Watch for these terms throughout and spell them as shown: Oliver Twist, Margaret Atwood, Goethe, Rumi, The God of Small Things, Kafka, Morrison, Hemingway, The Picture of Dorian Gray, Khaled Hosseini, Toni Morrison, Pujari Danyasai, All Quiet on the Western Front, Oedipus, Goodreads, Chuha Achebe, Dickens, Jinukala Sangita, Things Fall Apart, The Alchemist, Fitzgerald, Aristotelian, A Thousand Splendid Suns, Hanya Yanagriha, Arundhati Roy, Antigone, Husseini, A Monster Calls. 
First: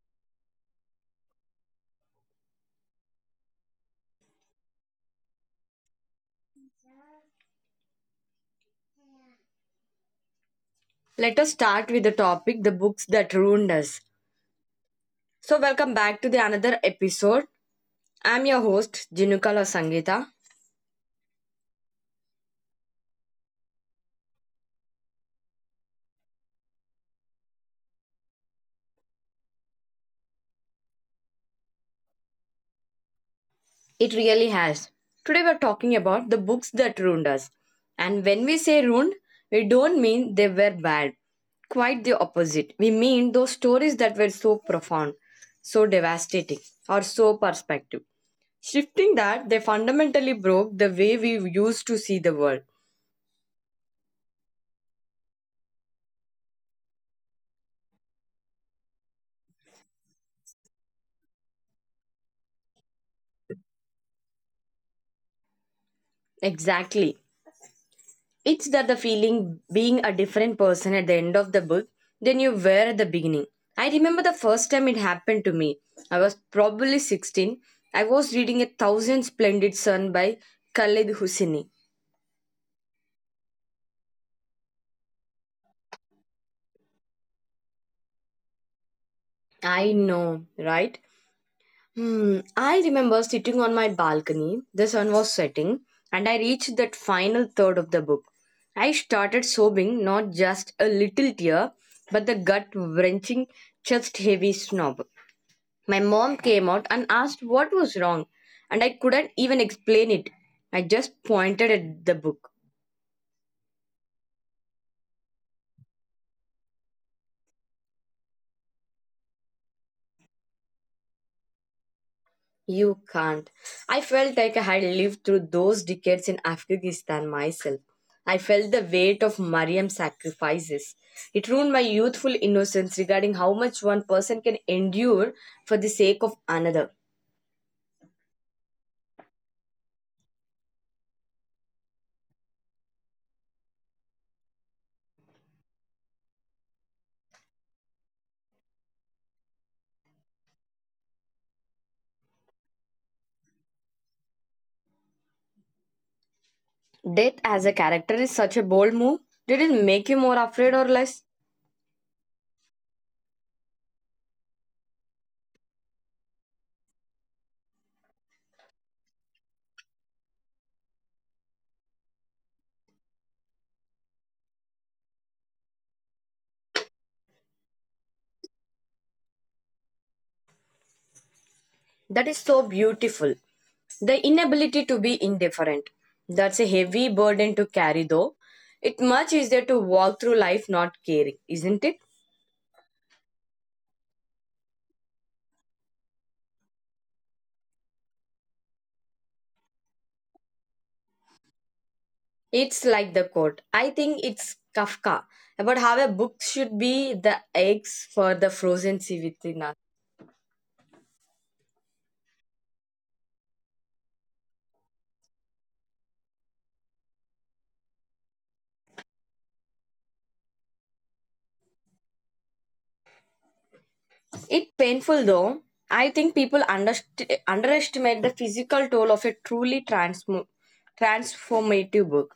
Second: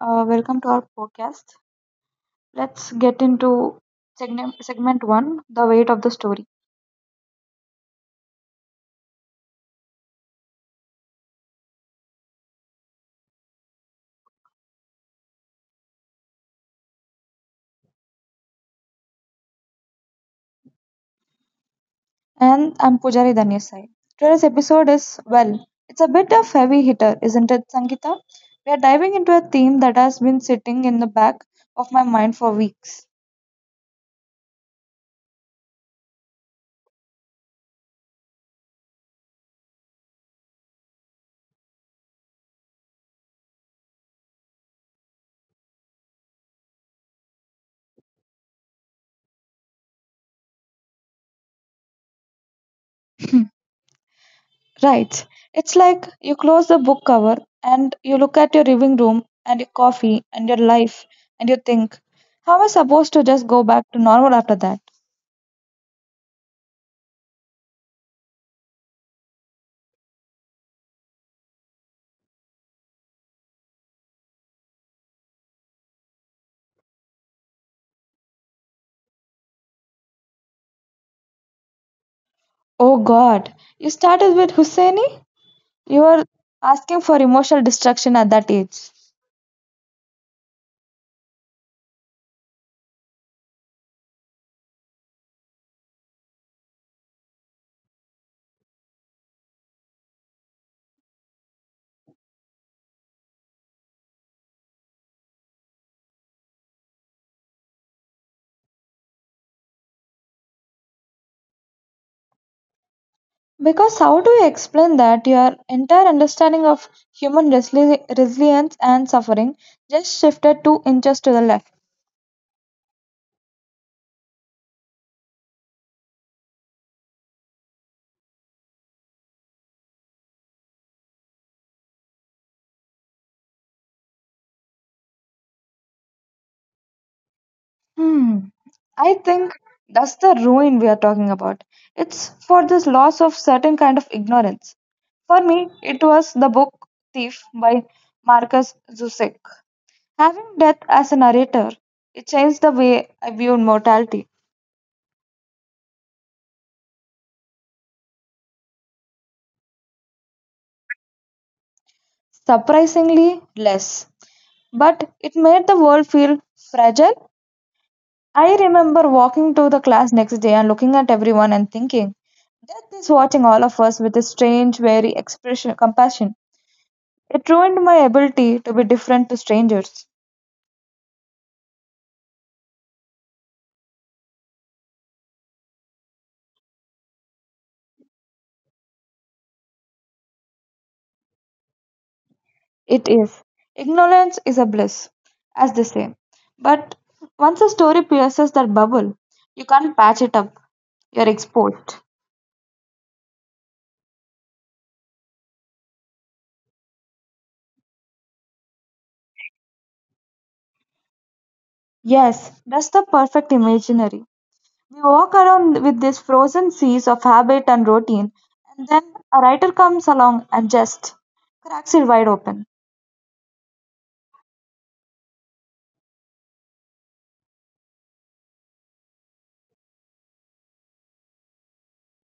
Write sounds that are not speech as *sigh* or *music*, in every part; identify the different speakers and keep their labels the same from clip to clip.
Speaker 1: Welcome to our podcast. Let's get into segment one, the weight of the story.
Speaker 2: Let us start with the topic the books that ruined us. Welcome back to the another episode. I'm your host, Jinukala Sangita.
Speaker 1: And I'm Pujari Danyasai. Today's episode is, well, it's a bit of heavy hitter, isn't it, Sangeeta? We are diving into a theme that has been sitting in the back of my mind for weeks.
Speaker 2: It really has. Today, we're talking about the books that ruined us. And when we say ruined, we don't mean they were bad. Quite the opposite. We mean those stories that were so profound, so devastating, or so perspective. Shifting that, they fundamentally broke the way we used to see the world.
Speaker 1: *laughs* Right. It's like you close the book cover and you look at your living room and your coffee and your life and you think, how am I supposed to just go back to normal after that?
Speaker 2: Exactly. It's that the feeling being a different person at the end of the book than you were at the beginning. I remember the first time it happened to me. I was probably 16. I was reading A Thousand Splendid Sun by Khaled Hosseini.
Speaker 1: Oh God, you started with Husseini? You are asking for emotional destruction at that age.
Speaker 2: I know, right? Hmm. I remember sitting on my balcony, the sun was setting, and I reached that final third of the book. I started sobbing, not just a little tear, but the gut wrenching, chest heavy sob. My mom came out and asked what was wrong, and I couldn't even explain it. I just pointed at the book.
Speaker 1: Because how do you explain that your entire understanding of human resilience and suffering just shifted 2 inches to the left?
Speaker 2: You can't. I felt like I had lived through those decades in Afghanistan myself. I felt the weight of Mariam's sacrifices. It ruined my youthful innocence regarding how much one person can endure for the sake of another.
Speaker 1: Hmm, I think that's the ruin we are talking about. It's for this loss of certain kind of ignorance. For me, it was the book Thief by Marcus Zussek. Having death as a narrator, it changed the way I viewed mortality.
Speaker 2: Death as a character is such a bold move. Did it make you more afraid or less?
Speaker 1: Surprisingly less. But it made the world feel fragile. I remember walking to the class next day and looking at everyone and thinking, death is watching all of us with a strange, wary expression compassion. It ruined my ability to be different to strangers.
Speaker 2: That is so beautiful. The inability to be indifferent. That's a heavy burden to carry, though. It much easier to walk through life not caring, isn't it?
Speaker 1: It is. Ignorance is a bliss, as they say. But once a story pierces that bubble, you can't patch it up. You're exposed.
Speaker 2: It's like the quote. I think it's Kafka about how a book should be the eggs for the frozen sea within us.
Speaker 1: Yes, that's the perfect imaginary. We walk around with these frozen seas of habit and routine, and then a writer comes along and just cracks it wide open.
Speaker 2: It's painful though. I think people underestimate the physical toll of a truly transformative book.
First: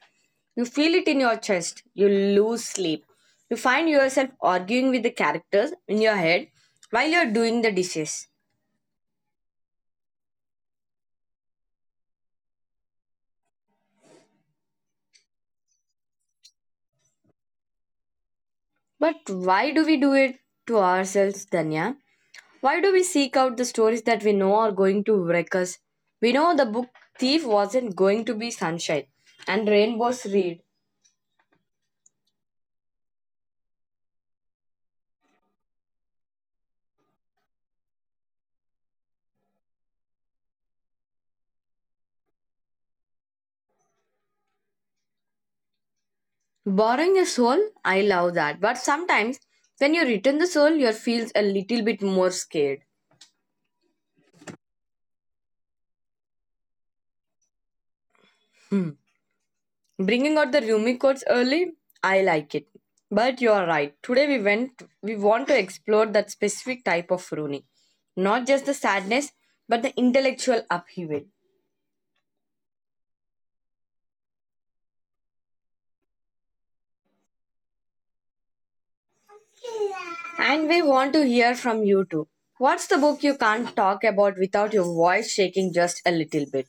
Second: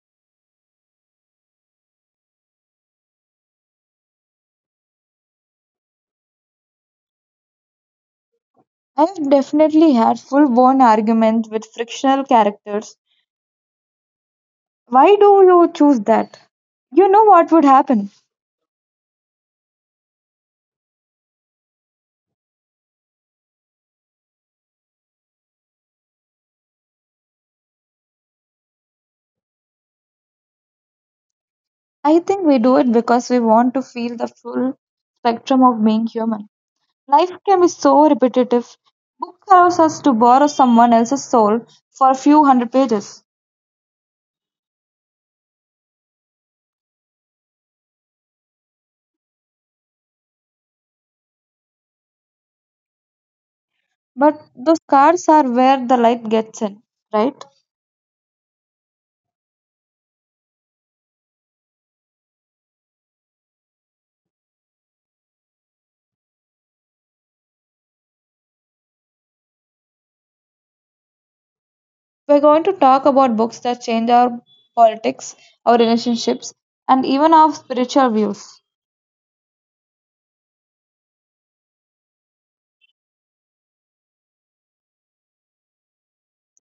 Speaker 2: You feel it in your chest. You lose sleep. You find yourself arguing with the characters in your head while you're doing the dishes.
Speaker 1: I've definitely had full blown arguments with frictional characters. Why do you choose that? You know what would happen.
Speaker 2: But why do we do it to ourselves, Danya? Why do we seek out the stories that we know are going to wreck us? We know the book Thief wasn't going to be sunshine and rainbows read.
Speaker 1: I think we do it because we want to feel the full spectrum of being human. Life can be so repetitive. Book allows us to borrow someone else's soul for a few hundred pages.
Speaker 2: Borrowing a soul, I love that. But sometimes when you return the soul, you feels a little bit more scared.
Speaker 1: But those cars are where the light gets in, right?
Speaker 2: Hmm. Bringing out the Rumi quotes early, I like it. But you are right. Today we went. We want to explore that specific type of Rumi, not just the sadness, but the intellectual upheaval.
Speaker 1: We're going to talk about books that change our politics, our relationships, and even our spiritual views.
Speaker 2: And we want to hear from you too. What's the book you can't talk about without your voice shaking just a little bit?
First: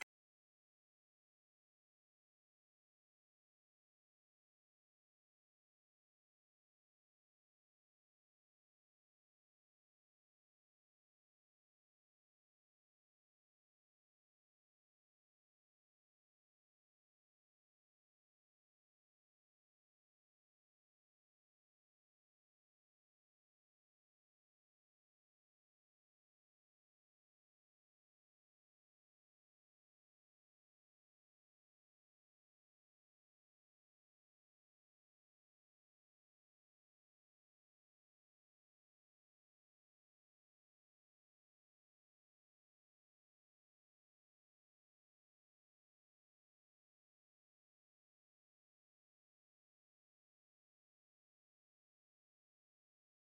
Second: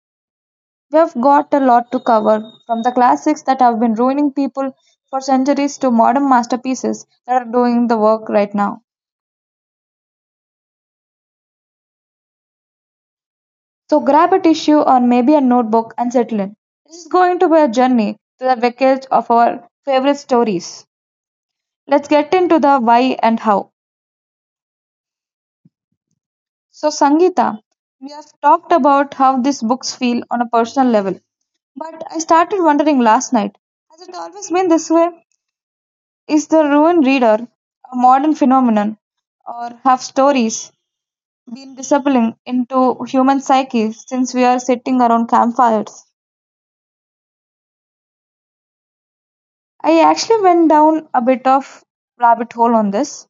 Speaker 1: We've got a lot to cover, from the classics that have been ruining people for centuries to modern masterpieces that are doing the work right now. So grab a tissue or maybe a notebook and settle in. This is going to be a journey to the wreckage of our favorite stories. Let's get into the why and how. So, Sangeeta, we have talked about how these books feel on a personal level, but I started wondering last night, has it always been this way? Is the ruined reader a modern phenomenon, or have stories been disappearing into human psyches since we are sitting around campfires? I actually went down a bit of rabbit hole on this.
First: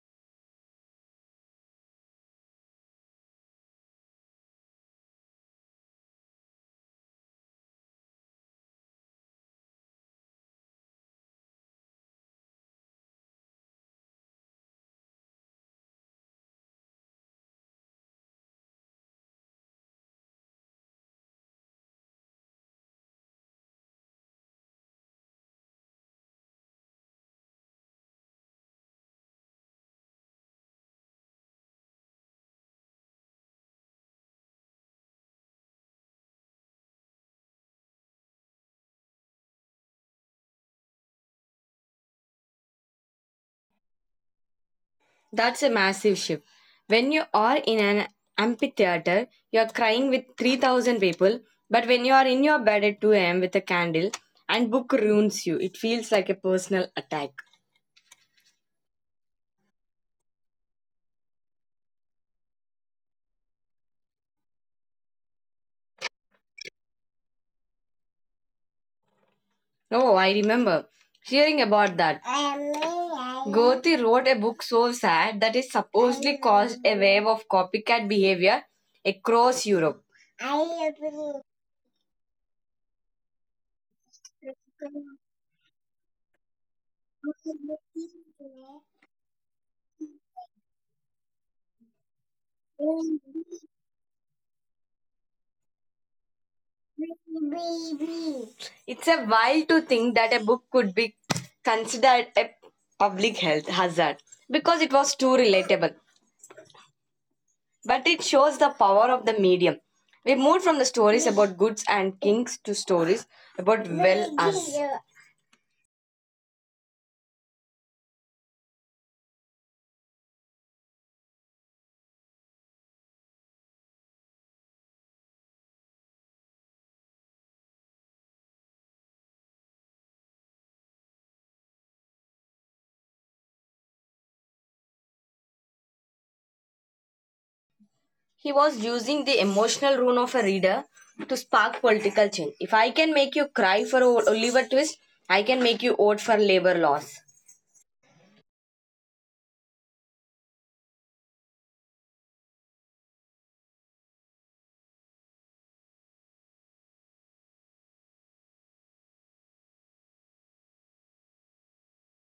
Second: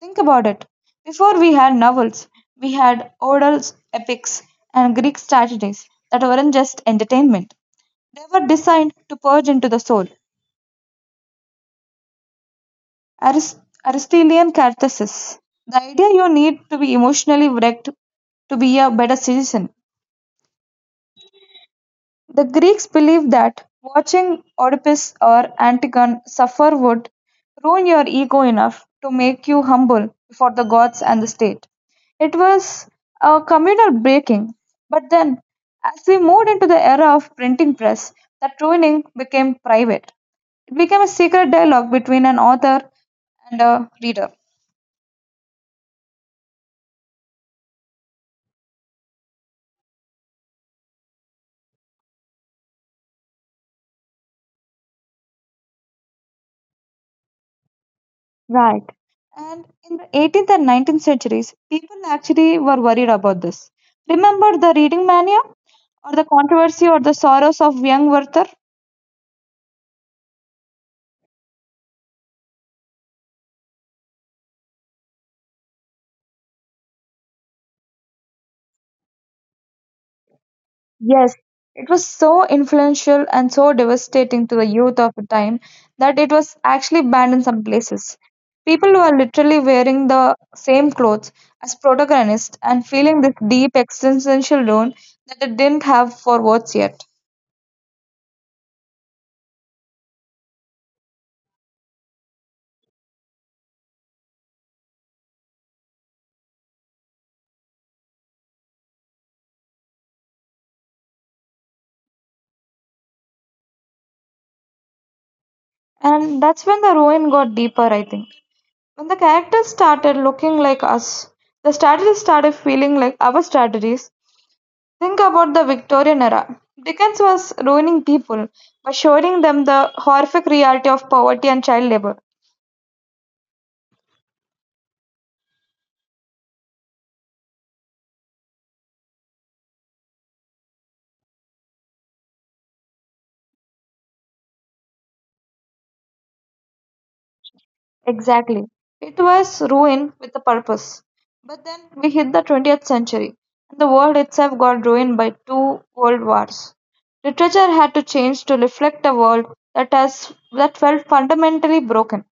Speaker 1: Think about it. Before we had novels, we had Odell's epics and Greek tragedies that weren't just entertainment. They were designed to purge into the soul. Aristotelian catharsis. The idea you need to be emotionally wrecked to be a better citizen. The Greeks believed that watching Oedipus or Antigone suffer would ruin your ego enough to make you humble before the gods and the state. It was a communal breaking. But then, as we moved into the era of printing press, that ruining became private. It became a secret dialogue between an author and a reader.
Speaker 2: That's a massive shift. When you are in an amphitheater, you're crying with 3,000 people, but when you are in your bed at 2 a.m. with a candle and book ruins you, it feels like a personal attack.
Speaker 1: Right. And in the 18th and 19th centuries, people actually were worried about this. Remember the reading mania or the controversy or the sorrows of young Werther?
Speaker 2: Oh, I remember hearing about that. Gothi wrote a book so sad that it supposedly caused a wave of copycat behavior across Europe.
Speaker 1: Yes. It was so influential and so devastating to the youth of the time that it was actually banned in some places. People were literally wearing the same clothes as protagonists and feeling this deep existential loan that they didn't have for words yet.
Speaker 2: It's a while to think that a book could be considered a public health hazard because it was too relatable, but it shows the power of the medium. We moved from the stories about goods and kings to stories about well us.
Speaker 1: And that's when the ruin got deeper, I think. When the characters started looking like us, the strategies started feeling like our strategies. Think about the Victorian era. Dickens was ruining people by showing them the horrific reality of poverty and child labor.
Speaker 2: He was using the emotional ruin of a reader to spark political change. If I can make you cry for Oliver Twist, I can make you vote for labor laws.
Speaker 1: Exactly. It was ruin with a purpose. But then we hit the 20th century, and the world itself got ruined by two world wars. Literature had to change to reflect a world that has that felt fundamentally broken.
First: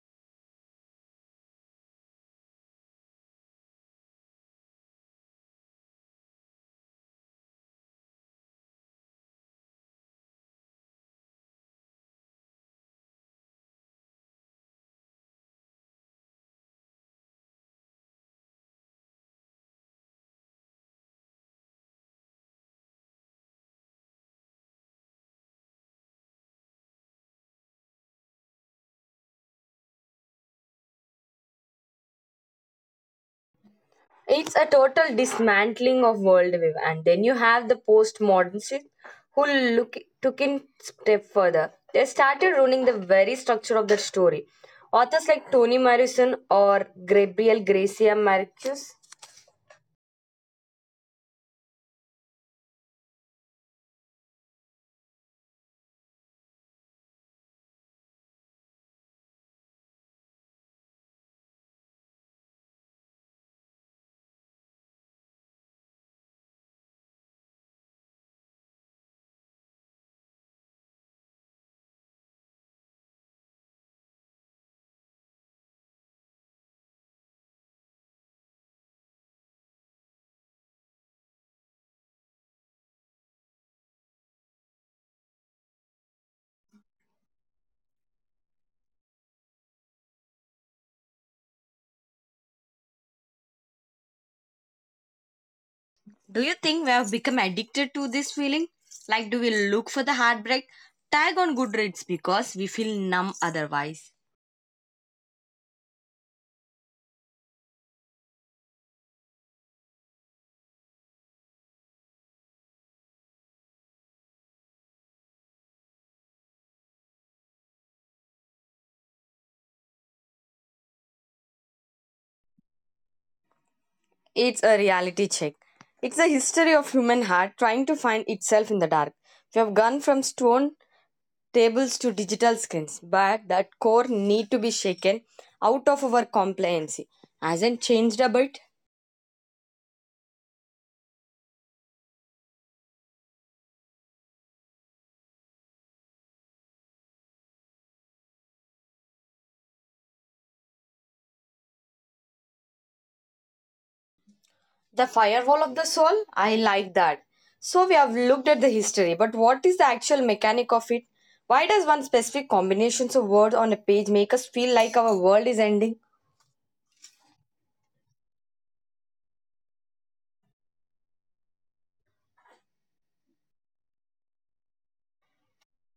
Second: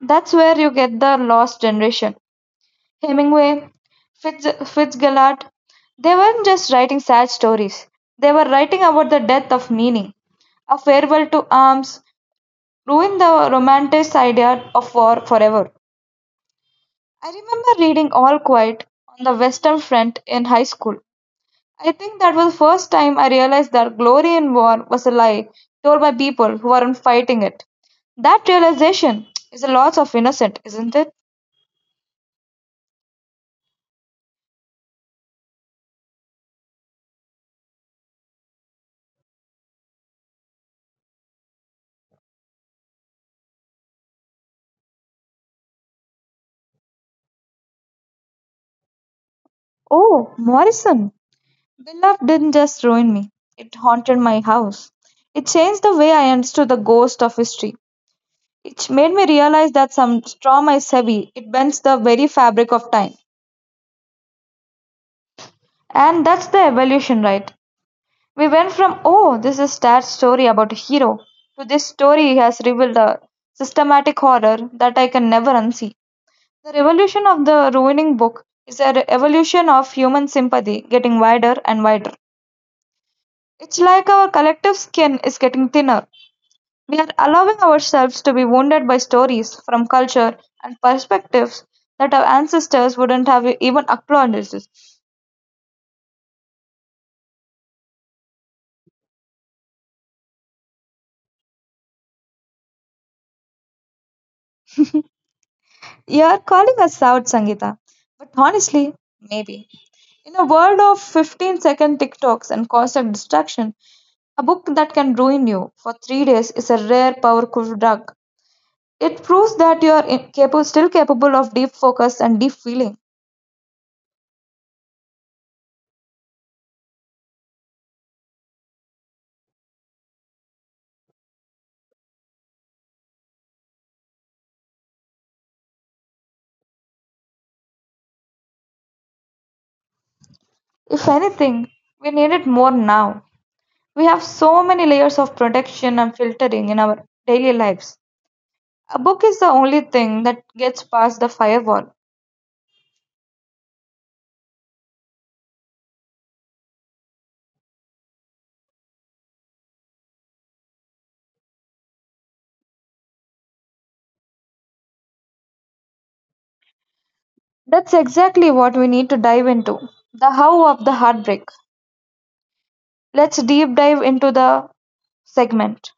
Speaker 1: That's where you get the lost generation. Hemingway, Fitz, Fitzgerald, they weren't just writing sad stories. They were writing about the death of meaning, a farewell to arms, ruin the romantic idea of war forever. I remember reading All Quiet on the Western Front in high school. I think that was the first time I realized that glory in war was a lie told by people who weren't fighting it. That realization is a loss of innocence, isn't it?
Speaker 2: It's a total dismantling of worldview, and then you have the postmodernists who look took in step further. They started ruining the very structure of the story. Authors like Toni Morrison or Gabriel Garcia Marquez.
Speaker 1: Oh, Morrison. The love didn't just ruin me, it haunted my house. It changed the way I understood the ghost of history. It made me realize that some trauma is heavy, it bends the very fabric of time. And that's the evolution, right? We went from, oh, this is a sad story about a hero, to this story has revealed a systematic horror that I can never unsee. The revolution of the ruining book is a re- evolution of human sympathy getting wider and wider. It's like our collective skin is getting thinner. We are allowing ourselves to be wounded by stories from culture and perspectives that our ancestors wouldn't have even acknowledged.
Speaker 2: Do you think we have become addicted to this feeling? Like, do we look for the heartbreak tag on Goodreads because we feel numb otherwise?
Speaker 1: You're calling us out, Sangeeta. But honestly, maybe. In a world of 15-second TikToks and constant distraction, a book that can ruin you for 3 days is a rare, powerful drug. It proves that you are capable, still capable of deep focus and deep feeling.
Speaker 2: It's a reality check. It's a history of human heart trying to find itself in the dark. We have gone from stone tables to digital screens, but that core need to be shaken out of our compliancy. Hasn't changed a bit.
Speaker 1: If anything, we need it more now. We have so many layers of protection and filtering in our daily lives. A book is the only thing that gets past the firewall.
Speaker 2: The firewall of the soul, I like that. So we have looked at the history, but what is the actual mechanic of it? Why does one specific combinations of words on a page make us feel like our world is ending?
Speaker 1: That's exactly what we need to dive into, the how of the heartbreak. Let's deep dive into the segment.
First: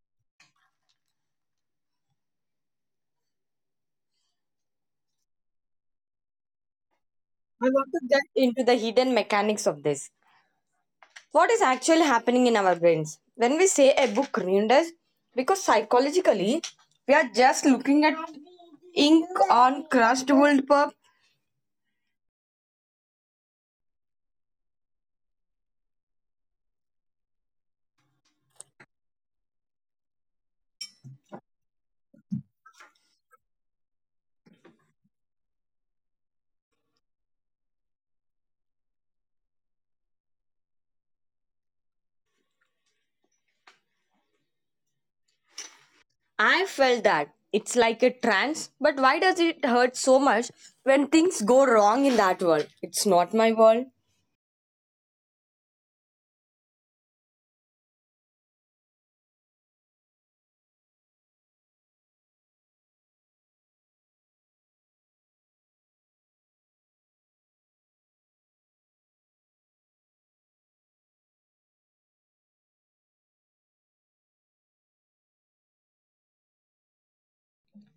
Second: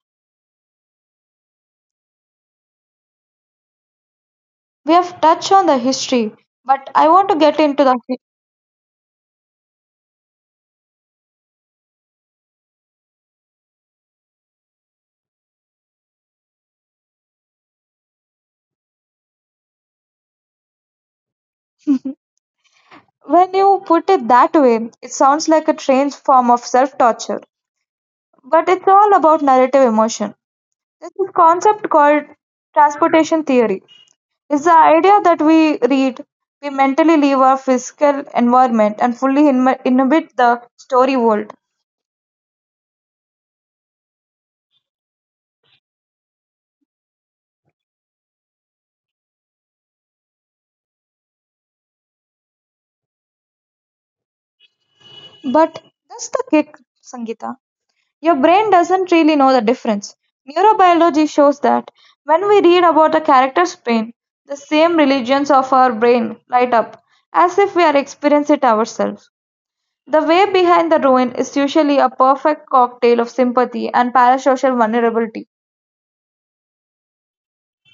Speaker 1: We have touched on the history, but I want to get
Speaker 2: I
Speaker 1: into
Speaker 2: want to get into the hidden mechanics of this. What is actually happening in our brains? When we say a book ruined us, because psychologically we are just looking at Ink on Crustable Pup.
Speaker 1: When you put it that way, it sounds like a strange form of self torture, but it's all about narrative emotion. There's this concept called transportation theory. It's the idea that we read, we mentally leave our physical environment and fully inhabit the story world.
Speaker 2: I felt that. It's like a trance, but why does it hurt so much when things go wrong in that world? It's not my world.
Speaker 1: But that's the kick, Sangeeta. Your brain doesn't really know the difference. Neurobiology shows that when we read about a character's pain, the same regions of our brain light up as if we are experiencing it ourselves. The way behind the ruin is usually a perfect cocktail of sympathy and parasocial vulnerability.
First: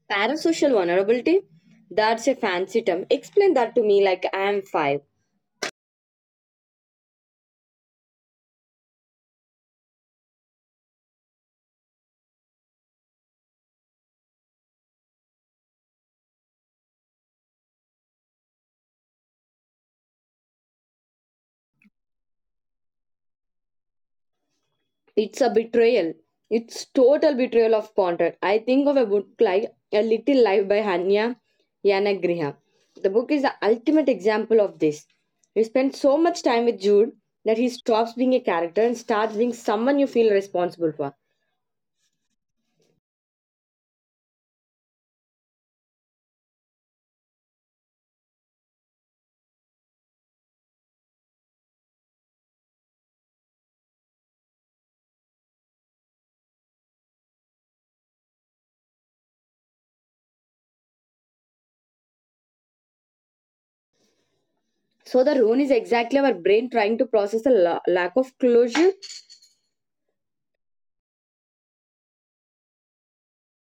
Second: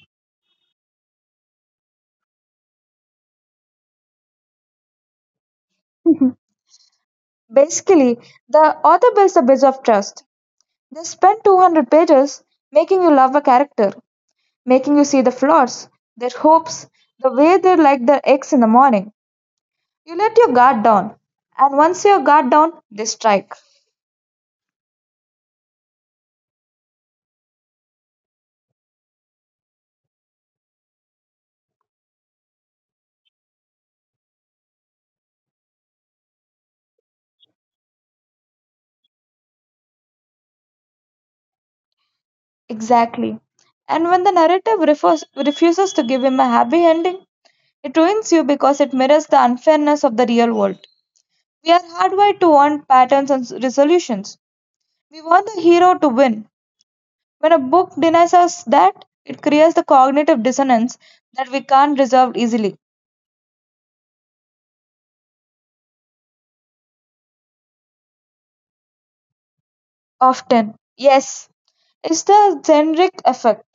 Speaker 2: Parasocial vulnerability? That's a fancy term. Explain that to me like I am five.
Speaker 1: Basically, the author builds a bridge of trust. They spend 200 pages making you love a character, making you see the flaws, their hopes, the way they like their eggs in the morning. You let your guard down, and once your guard down, they strike.
Speaker 2: It's a betrayal. It's total betrayal of contract. I think of a book like A Little Life by Hanya Yanagriha. The book is the ultimate example of this. You spend so much time with Jude that he stops being a character and starts being someone you feel responsible for.
Speaker 1: Exactly. And when the narrative refuses to give him a happy ending, it ruins you because it mirrors the unfairness of the real world. We are hardwired to want patterns and resolutions. We want the hero to win. When a book denies us that, it creates the cognitive dissonance that we can't resolve easily.
Speaker 2: So the rune is exactly our brain trying to process the lack of closure.
Speaker 1: Often, yes, it's the generic effect.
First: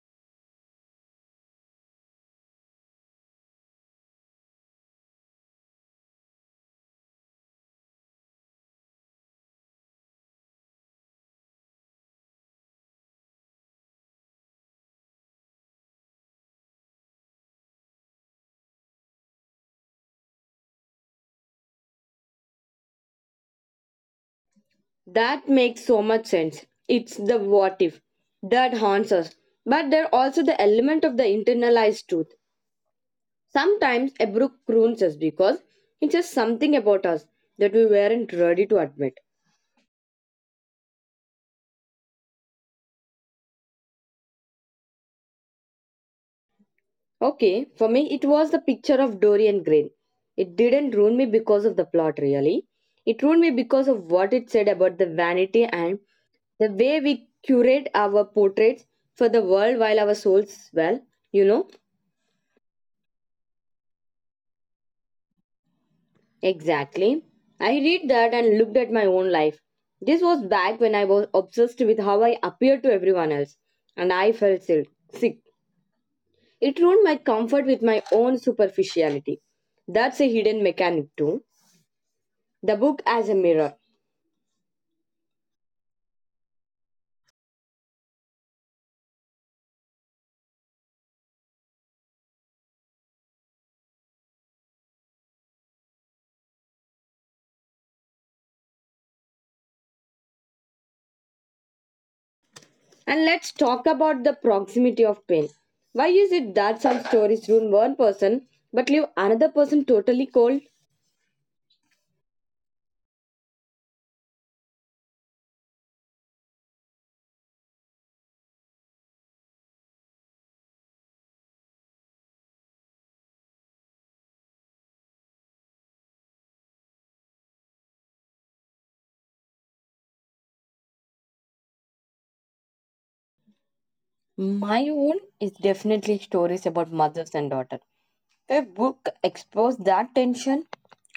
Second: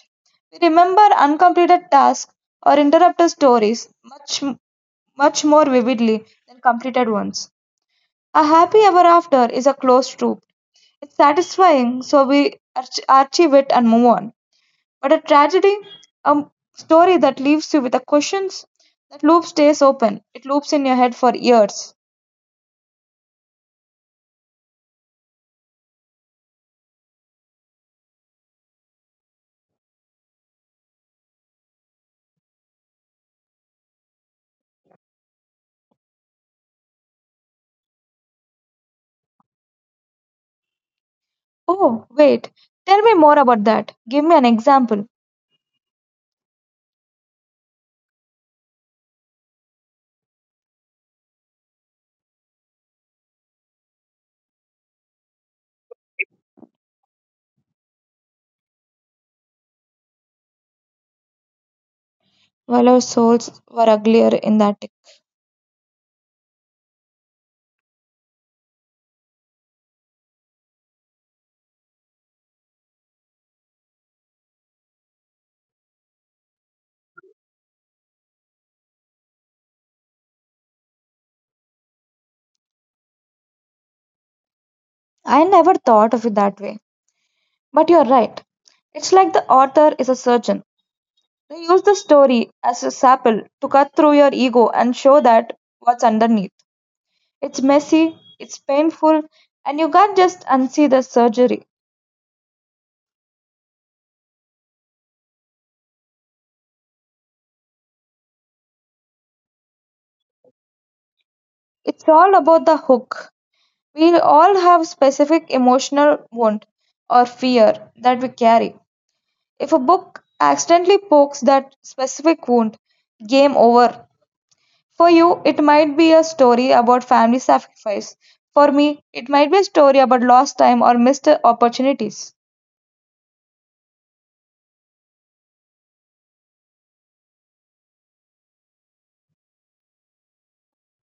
Speaker 1: We remember uncompleted tasks or interrupted stories much more vividly than completed ones. A happy ever after is a closed loop. It's satisfying, so we archive it and move on. But a tragedy, a story that leaves you with the questions, that loop stays open. It loops in your head for years.
Speaker 2: That makes so much sense. It's the what if that haunts us. But there are also the element of the internalized truth. Sometimes a book ruins us because it says something about us that we weren't ready to admit.
Speaker 1: Oh, wait, tell me more about that. Give me an example.
Speaker 2: Okay, for me, it was the picture of Dorian Gray. It didn't ruin me because of the plot, really. It ruined me because of what it said about the vanity and the way we curate our portraits for the world while our souls, well, you know,
Speaker 1: Well, our souls were uglier in that.
Speaker 2: exactly. I read that and looked at my own life. This was back when I was obsessed with how I appeared to everyone else, and I felt sick. Sick. It ruined my comfort with my own superficiality. That's a hidden mechanic too. The book as a mirror.
Speaker 1: I never thought of it that way. But you're right. It's like the author is a surgeon. They use the story as a scalpel to cut through your ego and show that what's underneath. It's messy, it's painful, and you can't just unsee the surgery.
Speaker 2: And let's talk about the proximity of pain. Why is it that some stories ruin one person but leave another person totally cold?
Speaker 1: It's all about the hook. We all have specific emotional wound or fear that we carry. If a book accidentally pokes that specific wound, game over. For you, it might be a story about family sacrifice. For me, it might be a story about lost time or missed opportunities.
Speaker 2: My own is definitely stories about mothers and daughter. If book exposed that tension,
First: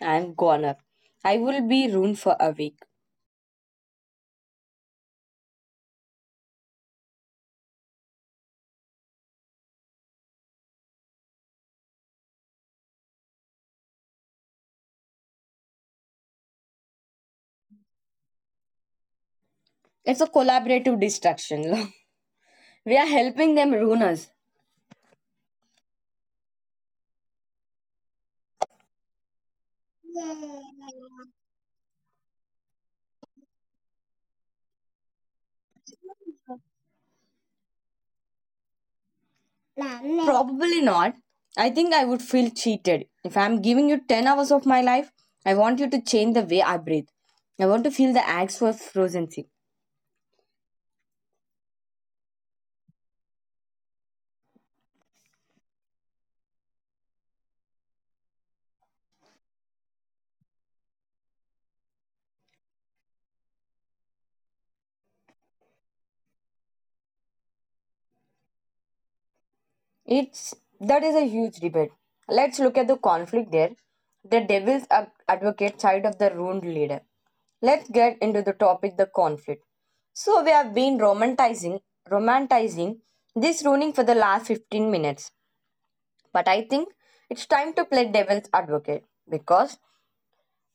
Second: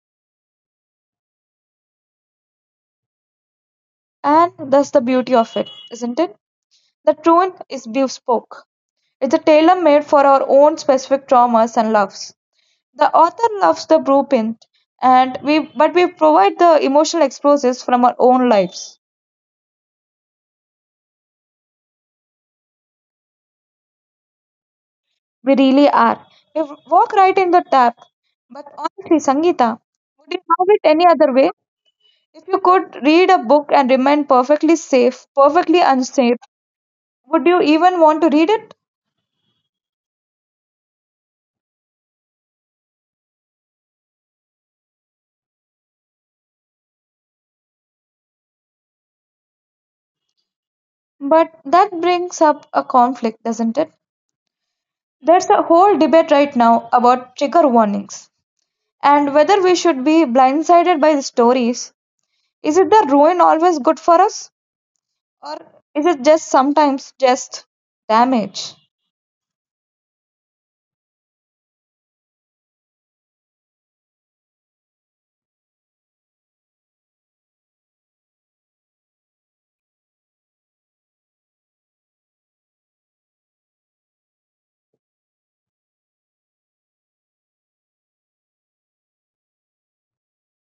Speaker 2: I'm goner. I will be ruined for a week.
Speaker 1: And that's the beauty of it, isn't it? The truant is bespoke. It's a tailor made for our own specific traumas and loves. The author loves the blueprint, and we but we provide the emotional explosives from our own lives.
Speaker 2: It's a collaborative destruction. *laughs* we are helping them ruin us.
Speaker 1: We really are. You walk right in the tap. But honestly, Sangeeta, would you have it any other way? If you could read a book and remain perfectly safe, perfectly unsafe, would you even want to read it?
Speaker 2: Probably not. I think I would feel cheated. If I'm giving you 10 hours of my life, I want you to change the way I breathe. I want to feel the axe for frozen sea.
Speaker 1: But that brings up a conflict, doesn't it? There's a whole debate right now about trigger warnings and whether we should be blindsided by the stories. Is it the ruin always good for us? Or is it just sometimes just damage?
Speaker 2: It's that is a huge debate. Let's look at the conflict there. The devil's advocate side of the ruined leader. Let's get into the topic the conflict. So we have been romanticizing this ruining for the last 15 minutes. But I think it's time to play devil's advocate because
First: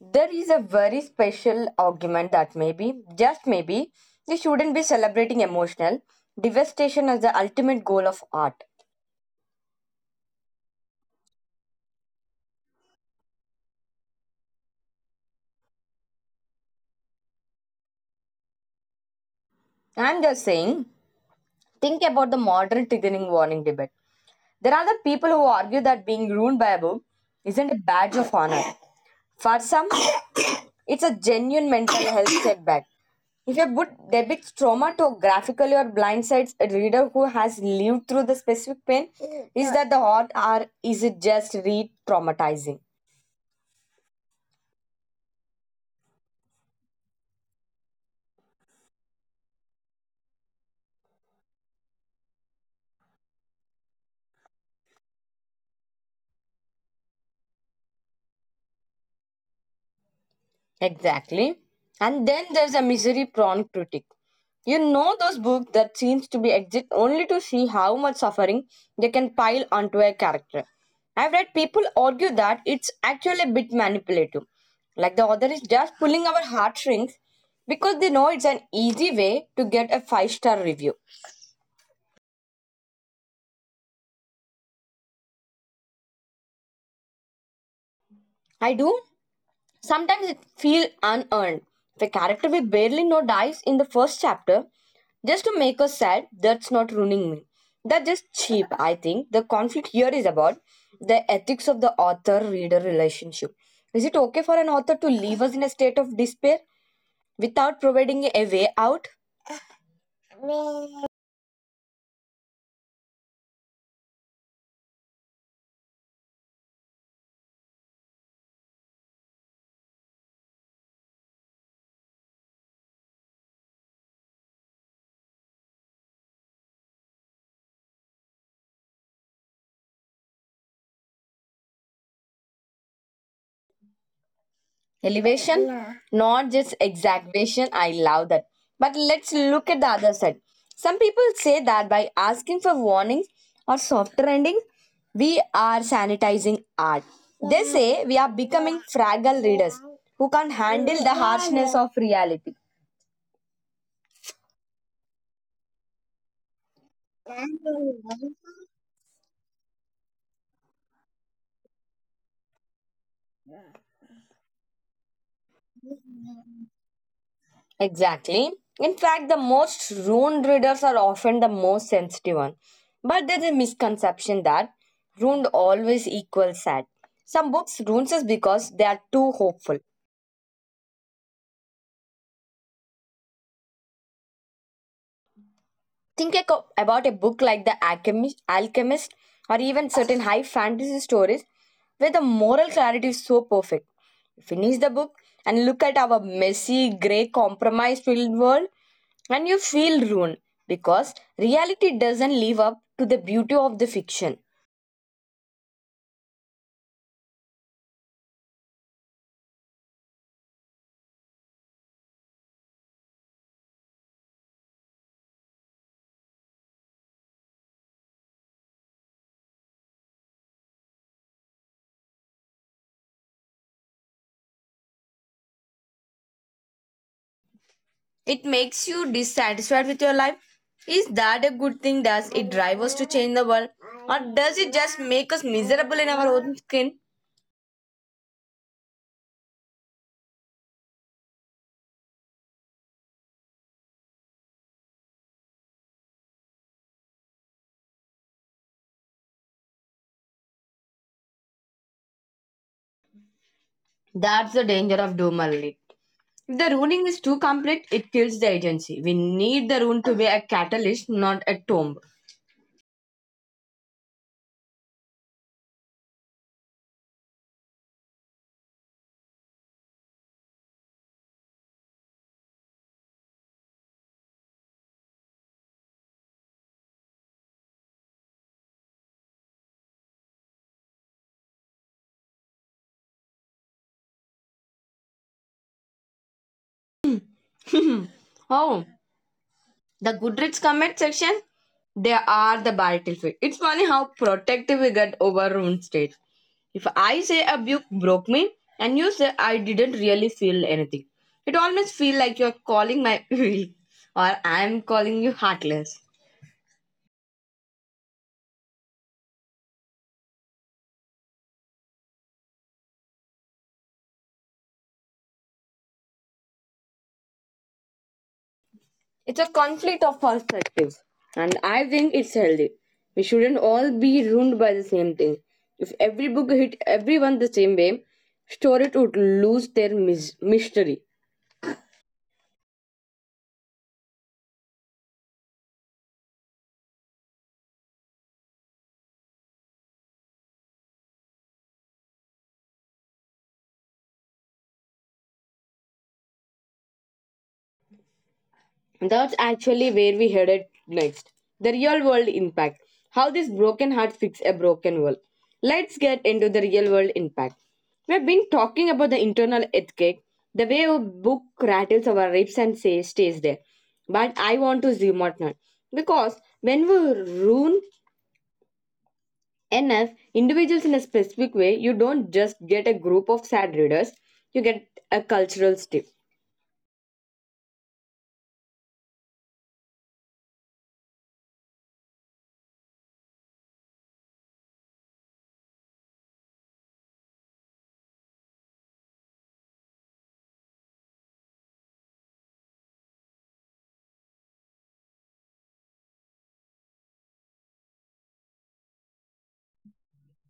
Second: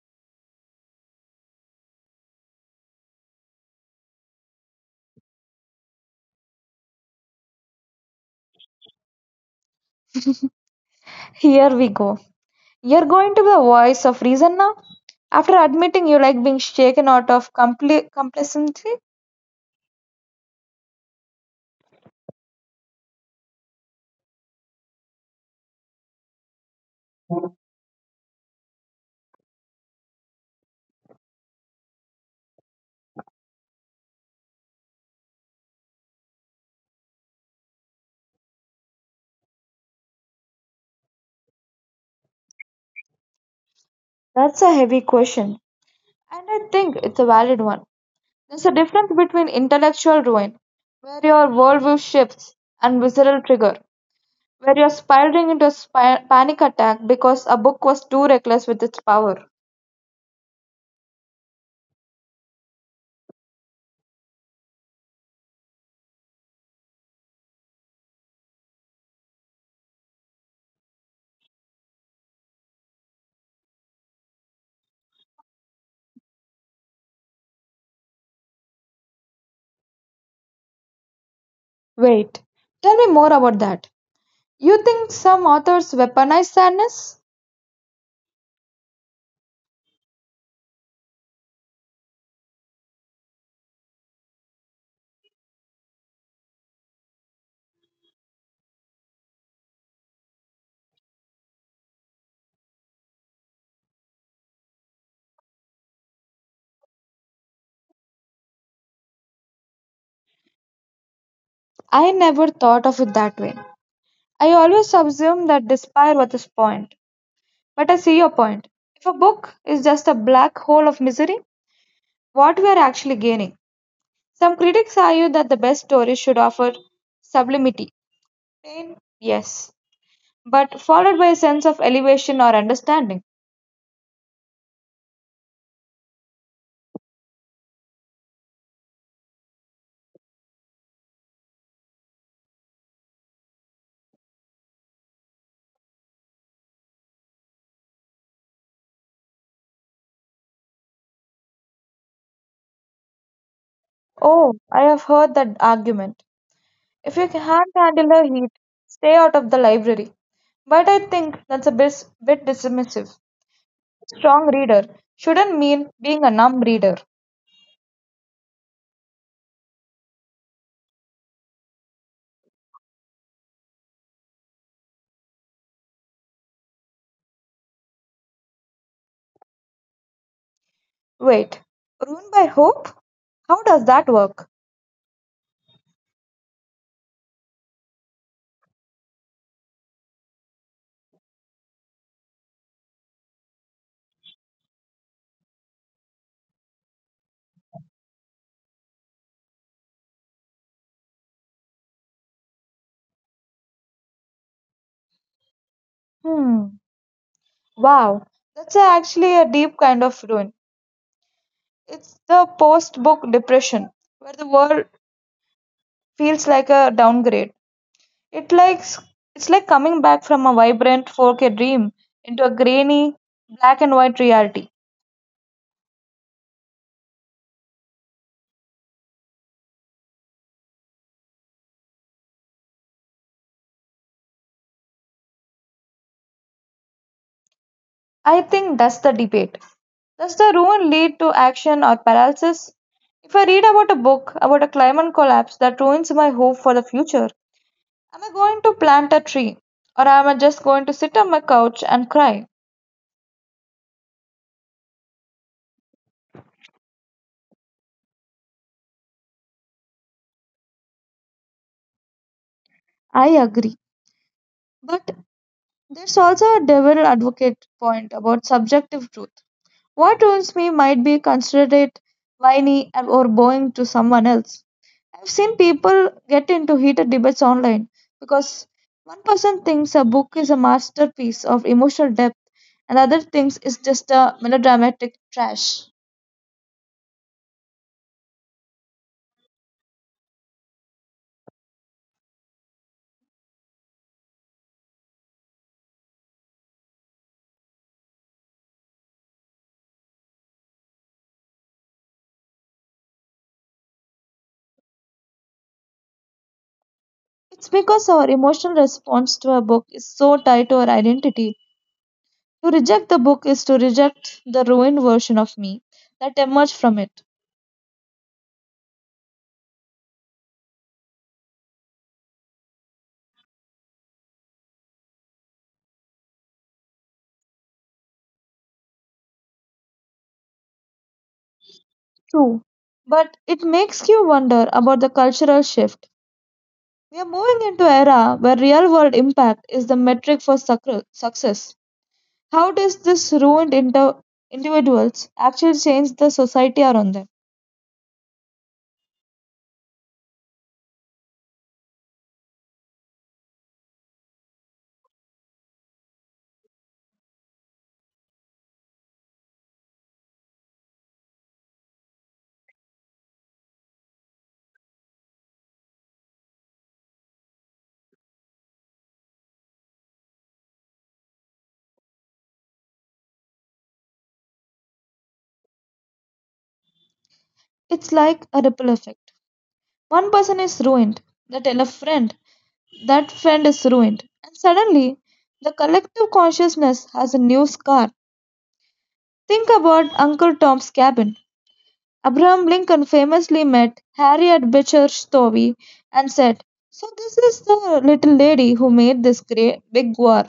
Speaker 2: there is a very special argument that maybe, just maybe, we shouldn't be celebrating emotional devastation as the ultimate goal of art.
Speaker 1: Here we go. You're going to be the voice of reason now? After admitting you like being shaken out of compli complacency?
Speaker 2: I'm just saying, think about the modern triggering warning debate. There are the people who argue that being ruined by a book isn't a badge of honor. For some, it's a genuine mental health setback. If a book depicts trauma to graphically or blindsides a reader who has lived through the specific pain, is that the art or is it just re traumatizing?
Speaker 1: That's a heavy question, and I think it's a valid one. There's a difference between intellectual ruin, where your worldview shifts, and visceral trigger, where you're spiraling into a panic attack because a book was too reckless with its power.
Speaker 2: Exactly. And then there's a misery prone critic. You know those books that seems to be exist only to see how much suffering they can pile onto a character. I've read people argue that it's actually a bit manipulative. Like the author is just pulling our heartstrings because they know it's an easy way to get a five-star review.
Speaker 1: Wait, tell me more about that. You think some authors weaponize sadness?
Speaker 2: I do. Sometimes it feels unearned. If a character we barely know dies in the first chapter, just to make us sad, that's not ruining me. That's just cheap, I think. The conflict here is about the ethics of the author reader relationship. Is it okay for an author to leave us in a state of despair without providing a way out?
Speaker 1: I never thought of it that way. I always assumed that despair was the point. But I see your point. If a book is just a black hole of misery, what we are actually gaining? Some critics argue that the best stories should offer sublimity. Pain? Yes. But followed by a sense of elevation or understanding.
Speaker 2: Elevation. Yeah, not just exacerbation, I love that. But let's look at the other side. Some people say that by asking for warnings or softer ending we are sanitizing art. They say we are becoming fragile readers who can't handle the harshness of reality.
Speaker 1: Oh, I have heard that argument. If you can't handle the heat, stay out of the library. But I think that's a bit dismissive. Strong reader shouldn't mean being a numb reader.
Speaker 2: Exactly. In fact, the most ruined readers are often the most sensitive one. But there's a misconception that ruined always equals sad. Some books ruins us because they are too hopeful.
Speaker 1: Wait, ruined by hope? How does that work?
Speaker 2: Think about a book like The Alchemist, Alchemist, or even certain high fantasy stories where the moral clarity is so perfect. Finish the book and look at our messy, grey, compromise filled world, and you feel ruined because reality doesn't live up to the beauty of the fiction.
Speaker 1: Hmm. Wow, that's actually a deep kind of ruin. It's the post-book depression, where the world feels like a downgrade. It likes it's like coming back from a vibrant 4K dream into a grainy black and white reality.
Speaker 2: It makes you dissatisfied with your life. Is that a good thing? Does it drive us to change the world? Or does it just make us miserable in our own skin?
Speaker 1: I think that's the debate. Does the ruin lead to action or paralysis? If I read about a book about a climate collapse that ruins my hope for the future, am I going to plant a tree or am I just going to sit on my couch and cry?
Speaker 2: That's the danger of doom. If the ruling is too complete, it kills the agency. We need the rune to be a catalyst, not a tomb.
Speaker 1: I agree. But there's also a devil advocate point about subjective truth. What owns me might be considered it or boring to someone else. I've seen people get into heated debates online because one person thinks a book is a masterpiece of emotional depth and other thinks it's just a melodramatic trash.
Speaker 2: *laughs* oh, the Goodreads comment section? They are the battlefield. It's funny how protective we get over rune stage. If I say a book broke me and you say I didn't really feel anything, it almost feels like you're calling my *laughs* weak or I'm calling you heartless.
Speaker 1: It's because our emotional response to a book is so tied to our identity. To reject the book is to reject the ruined version of me that emerged from it.
Speaker 2: It's a conflict of perspective, and I think it's healthy. We shouldn't all be ruined by the same thing. If every book hit everyone the same way, stories would lose their mystery.
Speaker 1: True, but it makes you wonder about the cultural shift. We are moving into an era where real world impact is the metric for success. How does this individuals actually change the society around them?
Speaker 2: That's actually where we headed next. The real world impact. How this broken heart fix a broken world. Let's get into the real world impact. We've been talking about the internal earthquake, the way a book rattles our ribs and say, stays there. But I want to zoom out now. Because when we ruin enough individuals in a specific way, you don't just get a group of sad readers, you get a cultural stir.
Speaker 1: It's like a ripple effect. One person is ruined, they tell a friend, that friend is ruined, and suddenly the collective consciousness has a new scar. Think about Uncle Tom's Cabin. Abraham Lincoln famously met Harriet Beecher Stowe and said, "So, this is the little lady who made this great big war."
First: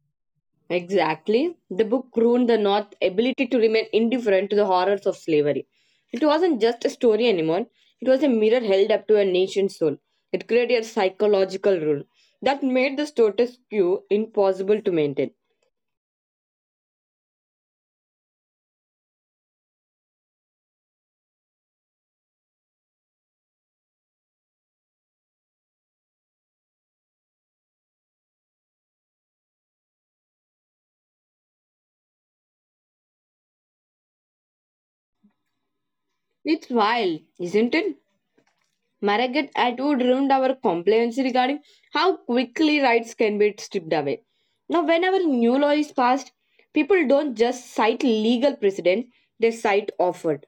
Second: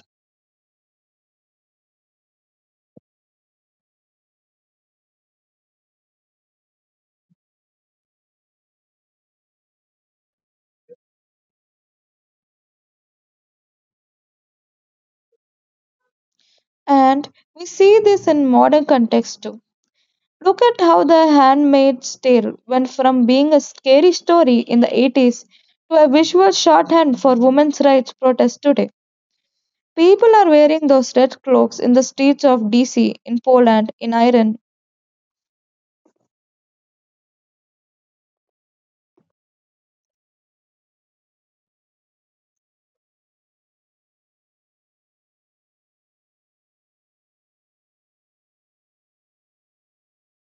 Speaker 2: Exactly. The book ruined the North's ability to remain indifferent to the horrors of slavery. It wasn't just a story anymore, it was a mirror held up to a nation's soul. It created a psychological rule that made the status quo impossible to maintain.
Speaker 1: And we see this in modern context too. Look at how The Handmaid's Tale went from being a scary story in the 80s to a visual shorthand for women's rights protests today. People are wearing those red cloaks in the streets of DC, in Poland, in Iran.
Speaker 2: It's wild, isn't it? Margaret Atwood ruined our complaints regarding how quickly rights can be stripped away. Now, whenever new law is passed, people don't just cite legal precedent, they cite offer.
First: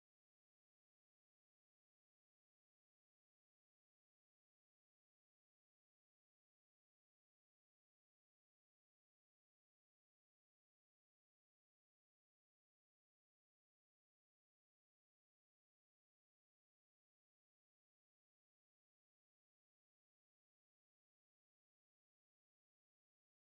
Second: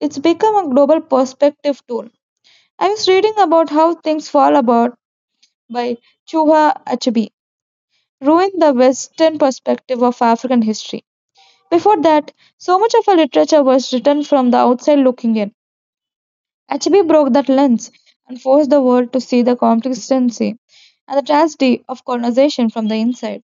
Speaker 1: It's become a global perspective tool. I was reading about how things fall apart by Chuha Achebe ruined the Western perspective of African history. Before that, so much of our literature was written from the outside looking in. Achebe broke that lens and forced the world to see the complexity and the tragedy of colonization from the inside.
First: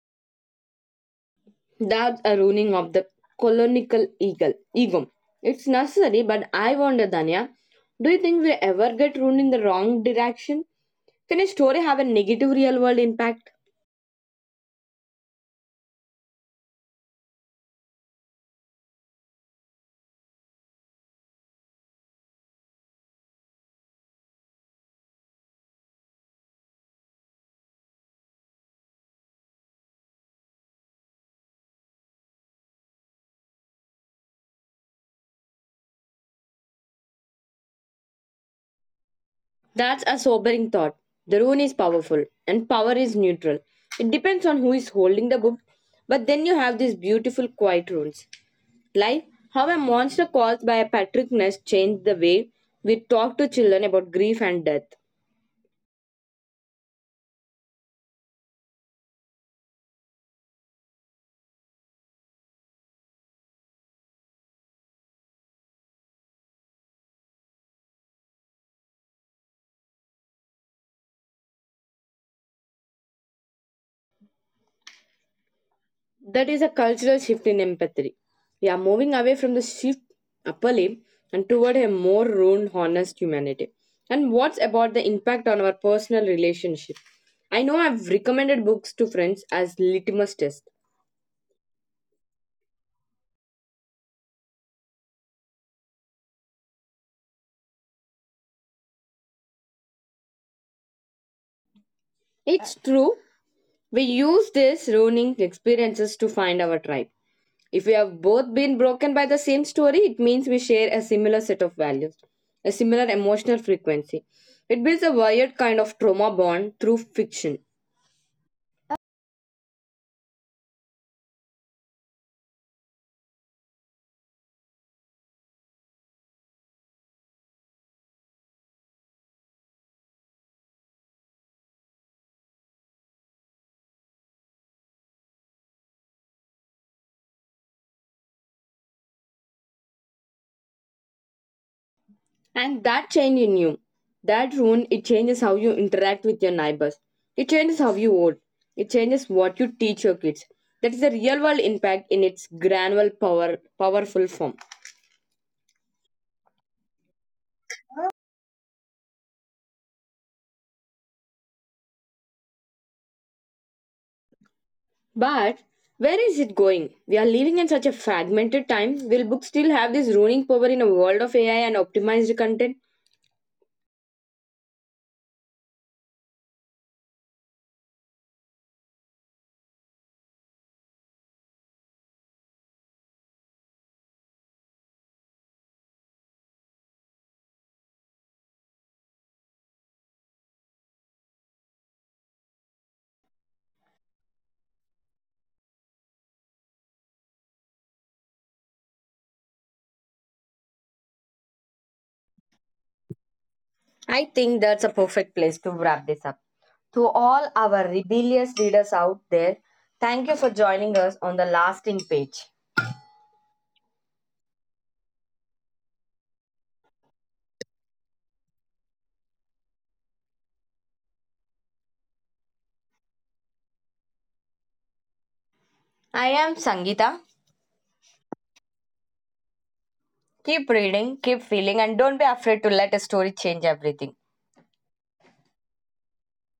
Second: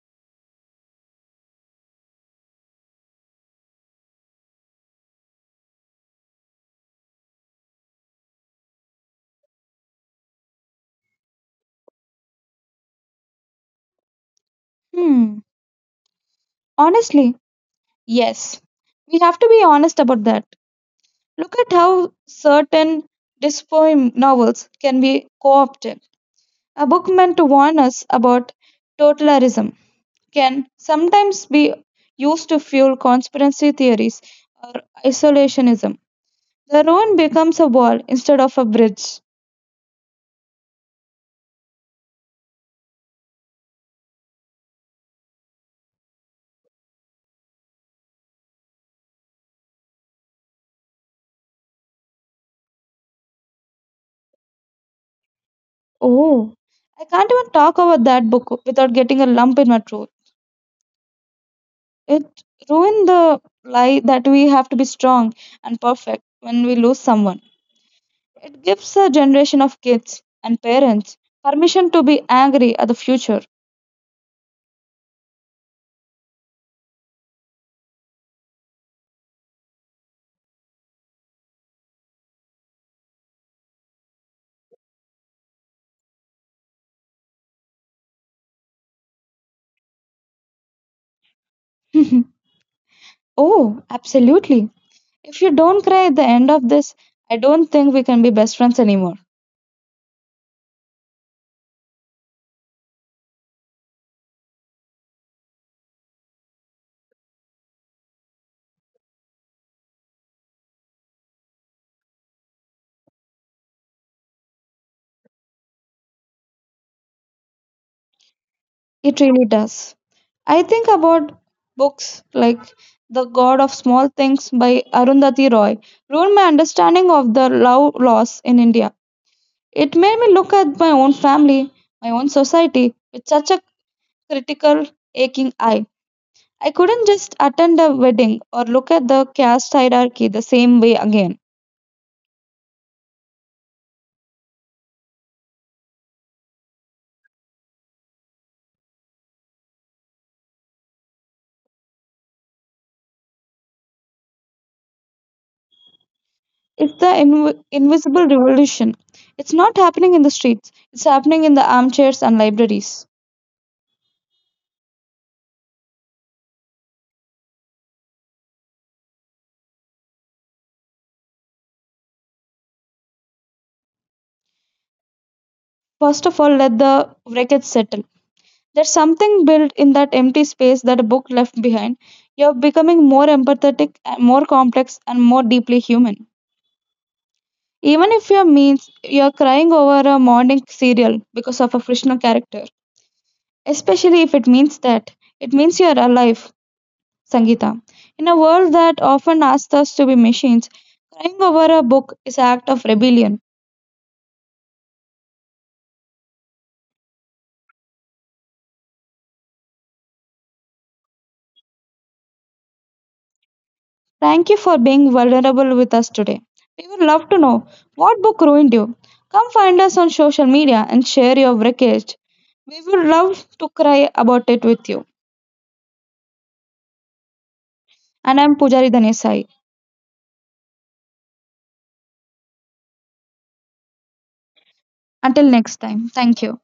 Speaker 2: That's a ruining of the colonial eagle ego. It's necessary, but I wonder, Danya, do you think we ever get ruined in the wrong direction? Can a story have a negative real world impact?
Speaker 1: Hmm, honestly, yes. We have to be honest about that. Look at how certain dystopian novels can be co opted. A book meant to warn us about totalitarianism can sometimes be used to fuel conspiracy theories or isolationism. The ruin becomes a wall instead of a bridge.
Speaker 2: That's a sobering thought. The rune is powerful, and power is neutral. It depends on who is holding the book, but then you have these beautiful quiet runes. Like how a monster caused by a Patrick Ness changed the way we talk to children about grief and death.
Speaker 1: Oh, I can't even talk about that book without getting a lump in my throat. It ruined the lie that we have to be strong and perfect when we lose someone. It gives a generation of kids and parents permission to be angry at the future.
Speaker 2: That is a cultural shift in empathy. We are moving away from the shift upper limb and toward a more round, honest humanity. And what's about the impact on our personal relationship? I know I've recommended books to friends as litmus test.
Speaker 1: *laughs* Oh, absolutely. If you don't cry at the end of this, I don't think we can be best friends anymore.
Speaker 2: It's true. We use these ruining experiences to find our tribe. If we have both been broken by the same story, it means we share a similar set of values, a similar emotional frequency. It builds a wired kind of trauma bond through fiction.
Speaker 1: It really does. I think about books like The God of Small Things by Arundhati Roy ruined my understanding of the love loss in India. It made me look at my own family, my own society with such a critical, aching eye. I couldn't just attend a wedding or look at the caste hierarchy the same way again.
Speaker 2: And that change in you, that ruin, it changes how you interact with your neighbors. It changes how you vote. It changes what you teach your kids. That is a real world impact in its granular power, powerful form.
Speaker 1: It's the invisible revolution. It's not happening in the streets, it's happening in the armchairs and libraries.
Speaker 2: But where is it going? We are living in such a fragmented time. Will books still have this ruining power in a world of AI and optimized content?
Speaker 1: First of all, let the wreckage settle. There's something built in that empty space that a book left behind. You're becoming more empathetic, and more complex, and more deeply human. Even if your means you're crying over a morning cereal because of a fictional character, especially if it means that it means you're alive, Sangeeta. In a world that often asks us to be machines, crying over a book is an act of rebellion.
Speaker 2: I think that's a perfect place to wrap this up. To all our rebellious readers out there, thank you for joining us on the lasting page.
Speaker 1: Thank you for being vulnerable with us today. We would love to know what book ruined you. Come find us on social media and share your wreckage. We would love to cry about it with you.
Speaker 2: I am Sangeeta.
Speaker 1: And I'm Pujari Dhanesai.
Speaker 2: Keep reading, keep feeling, and don't be afraid to let a story change everything.
Speaker 1: Until next time, thank you.